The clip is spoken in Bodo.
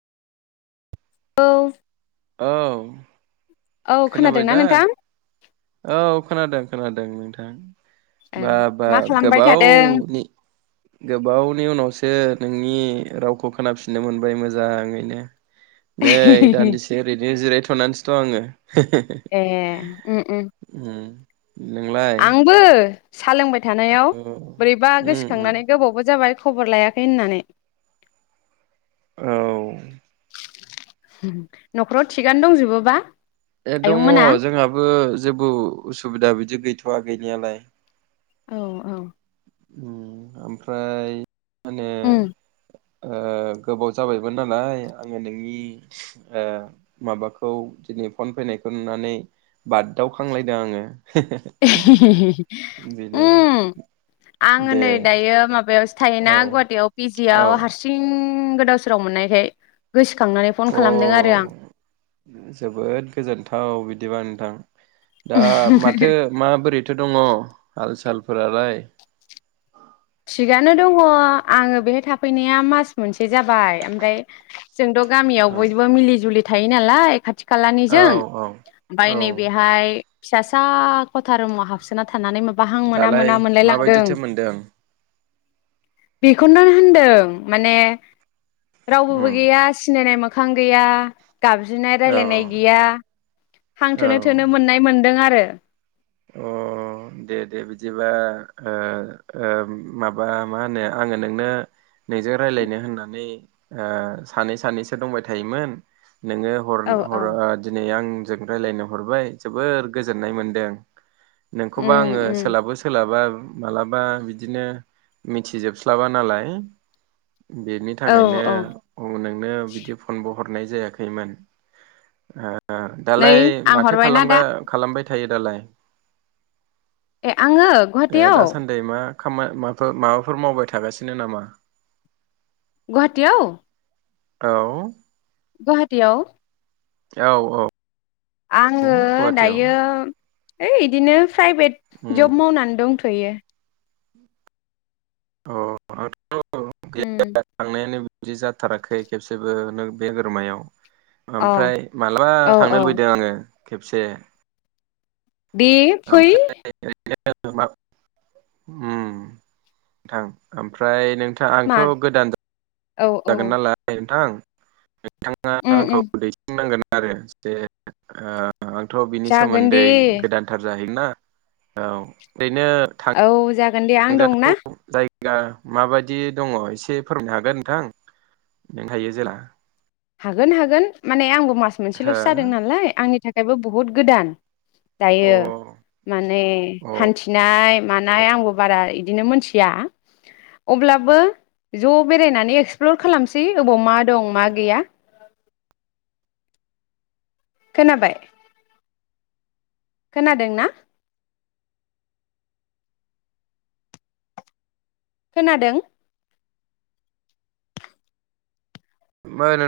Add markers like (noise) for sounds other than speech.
औ औ औ खोनाबाय खोनादोंना दा नोंथां औ खोनादों खोनादों नोंथां औ बा बा मा खालामबाय थादों गोबावनि गोबावनि उनावसो नोंनि रावखौ खोनाफिननो मोनबाय मोजाङैनो नै दान्दिसे ओरैनो जिराय थुनानैसो दं आङो ए ओम ओम ओम आंबो सा लोंबाय थानायाव औ बोरैबा उम उम गोसोखांनानै गोबावबो जाबाय खबर लायाखै होननानै औ न'खराव थिगानो दंजोबोबा ए दङ आयंमोना जोंहाबो जेबो उसुबिदा बि दि गैथ'आ गैनायालाय औ औ ओमफ्राय माने उम ओ गोबाव जाबायमोन नालाय आङो नोंनि ओ माबाखौ दिनै फन फैनायखौ नुनानै बाददावखांलायदों आङो बेनो उम आङो दे नै दायो माब थायोना औ गुवाहाटियाव औ पिजिआव हारसिं उम गोदाव सोराव मोननायखाय गोसोखांनानै फन अ खालामदों आरो आं जोबोद गोजोनथाव बिदिबा थां दा माथो माबोरैथो दङ आर सालफोरालाय थिगानो दङ आङो बेहाय थाफैनाया मास मोनसे जाबाय आमफ्राय जोंथ' गामियाव औ बयबो मिलि जुलि थायो नालाय खाथि औ खालानिजों औ ओमफ्राय औ नैबेहाय फिसासा खथा रुमा हाबसोना था नानै माबा हां मोना दालाय मोना मोनलाय लांदों माबायदिथो मोनदों बेखौनो होनदों माने रावबोबो उम गैया सिनायनाय माख। खां गैया गाबज्रिनाय औ रायलायनाय गैया। हांथोनो औ थोनो मोननाय मोन नंदों आरो। अ दे दे बिदिबा ओ ओ माबा मा होनो आङो नोंनो नोंजों रायलायनो होननानै ओ सानै सानैसो दंबाय थायोमोन नोङो हर औ औ हर दिनै आं जों रायज्लायनो हरबाय जोबोर गोजोननाय मोन्दों। नोंखौबा उम आङो उम सोलाबो सोलाबा मालाबा बिदिनो मिथिजोबस्लाबा नालाय। बेनि औ थाखायनो औ उ नोंनो बिदि फनबो हरनाय जायाखैमोन ओ ओ नै दालाय आं माथो हरबायना दा खालामगा खालामबाय थायो दालाय? ए आङो ए गुवाहाटीयाव? दासान्दि मा खामा माथ' माबाफोर मावबायथागासिनो नामा? गुवाहाटियाव? औ। गुवाहाटीयाव? औ औ। आङो गुवाहाटियाव दायो है इदिनो प्राइभेट उम जब मावनानै दं। थयो। औ। उम। बिदि जाथाराखै खेबसेबो नों बे बोरमायाव। अ ओमफ्राय माला औ थांनो औ लुबैदो आङो। खेबसे। दे फै। ओमफ्राय (unintelligible) उम थां ओमफ्राय था आंथ' मा गोदान औ औ जागोन नालाय नोंथां। नोंथाङा उम आंखौ उम दैसिननांगोन। ओरो (unintelligible) ओ। आंथ' बिनि जागोन दे सोमोन्दै गोदानथार जाहै मेना ओ। ओरैनो थां औ जागोन दे आं दं ना। दा माबायदि दङ एसे फोरमायनो हागोन नोंथां नों थायो जेला हागोन हागोन माने आंबो मास मोनसेल'सो हो जादों नालाय आंनि थाखाय बेबो बहुत गोदान। दायो अ माने हान्थिनाय मानाय आंबो बारा इदिनो मोनथिया अब्लाबो ज' बेरायनानै एक्सप्लर खालामसै अबाव मा दं मा गैया। खोनाबाय? खोनादों ना। खोनादों। मोन।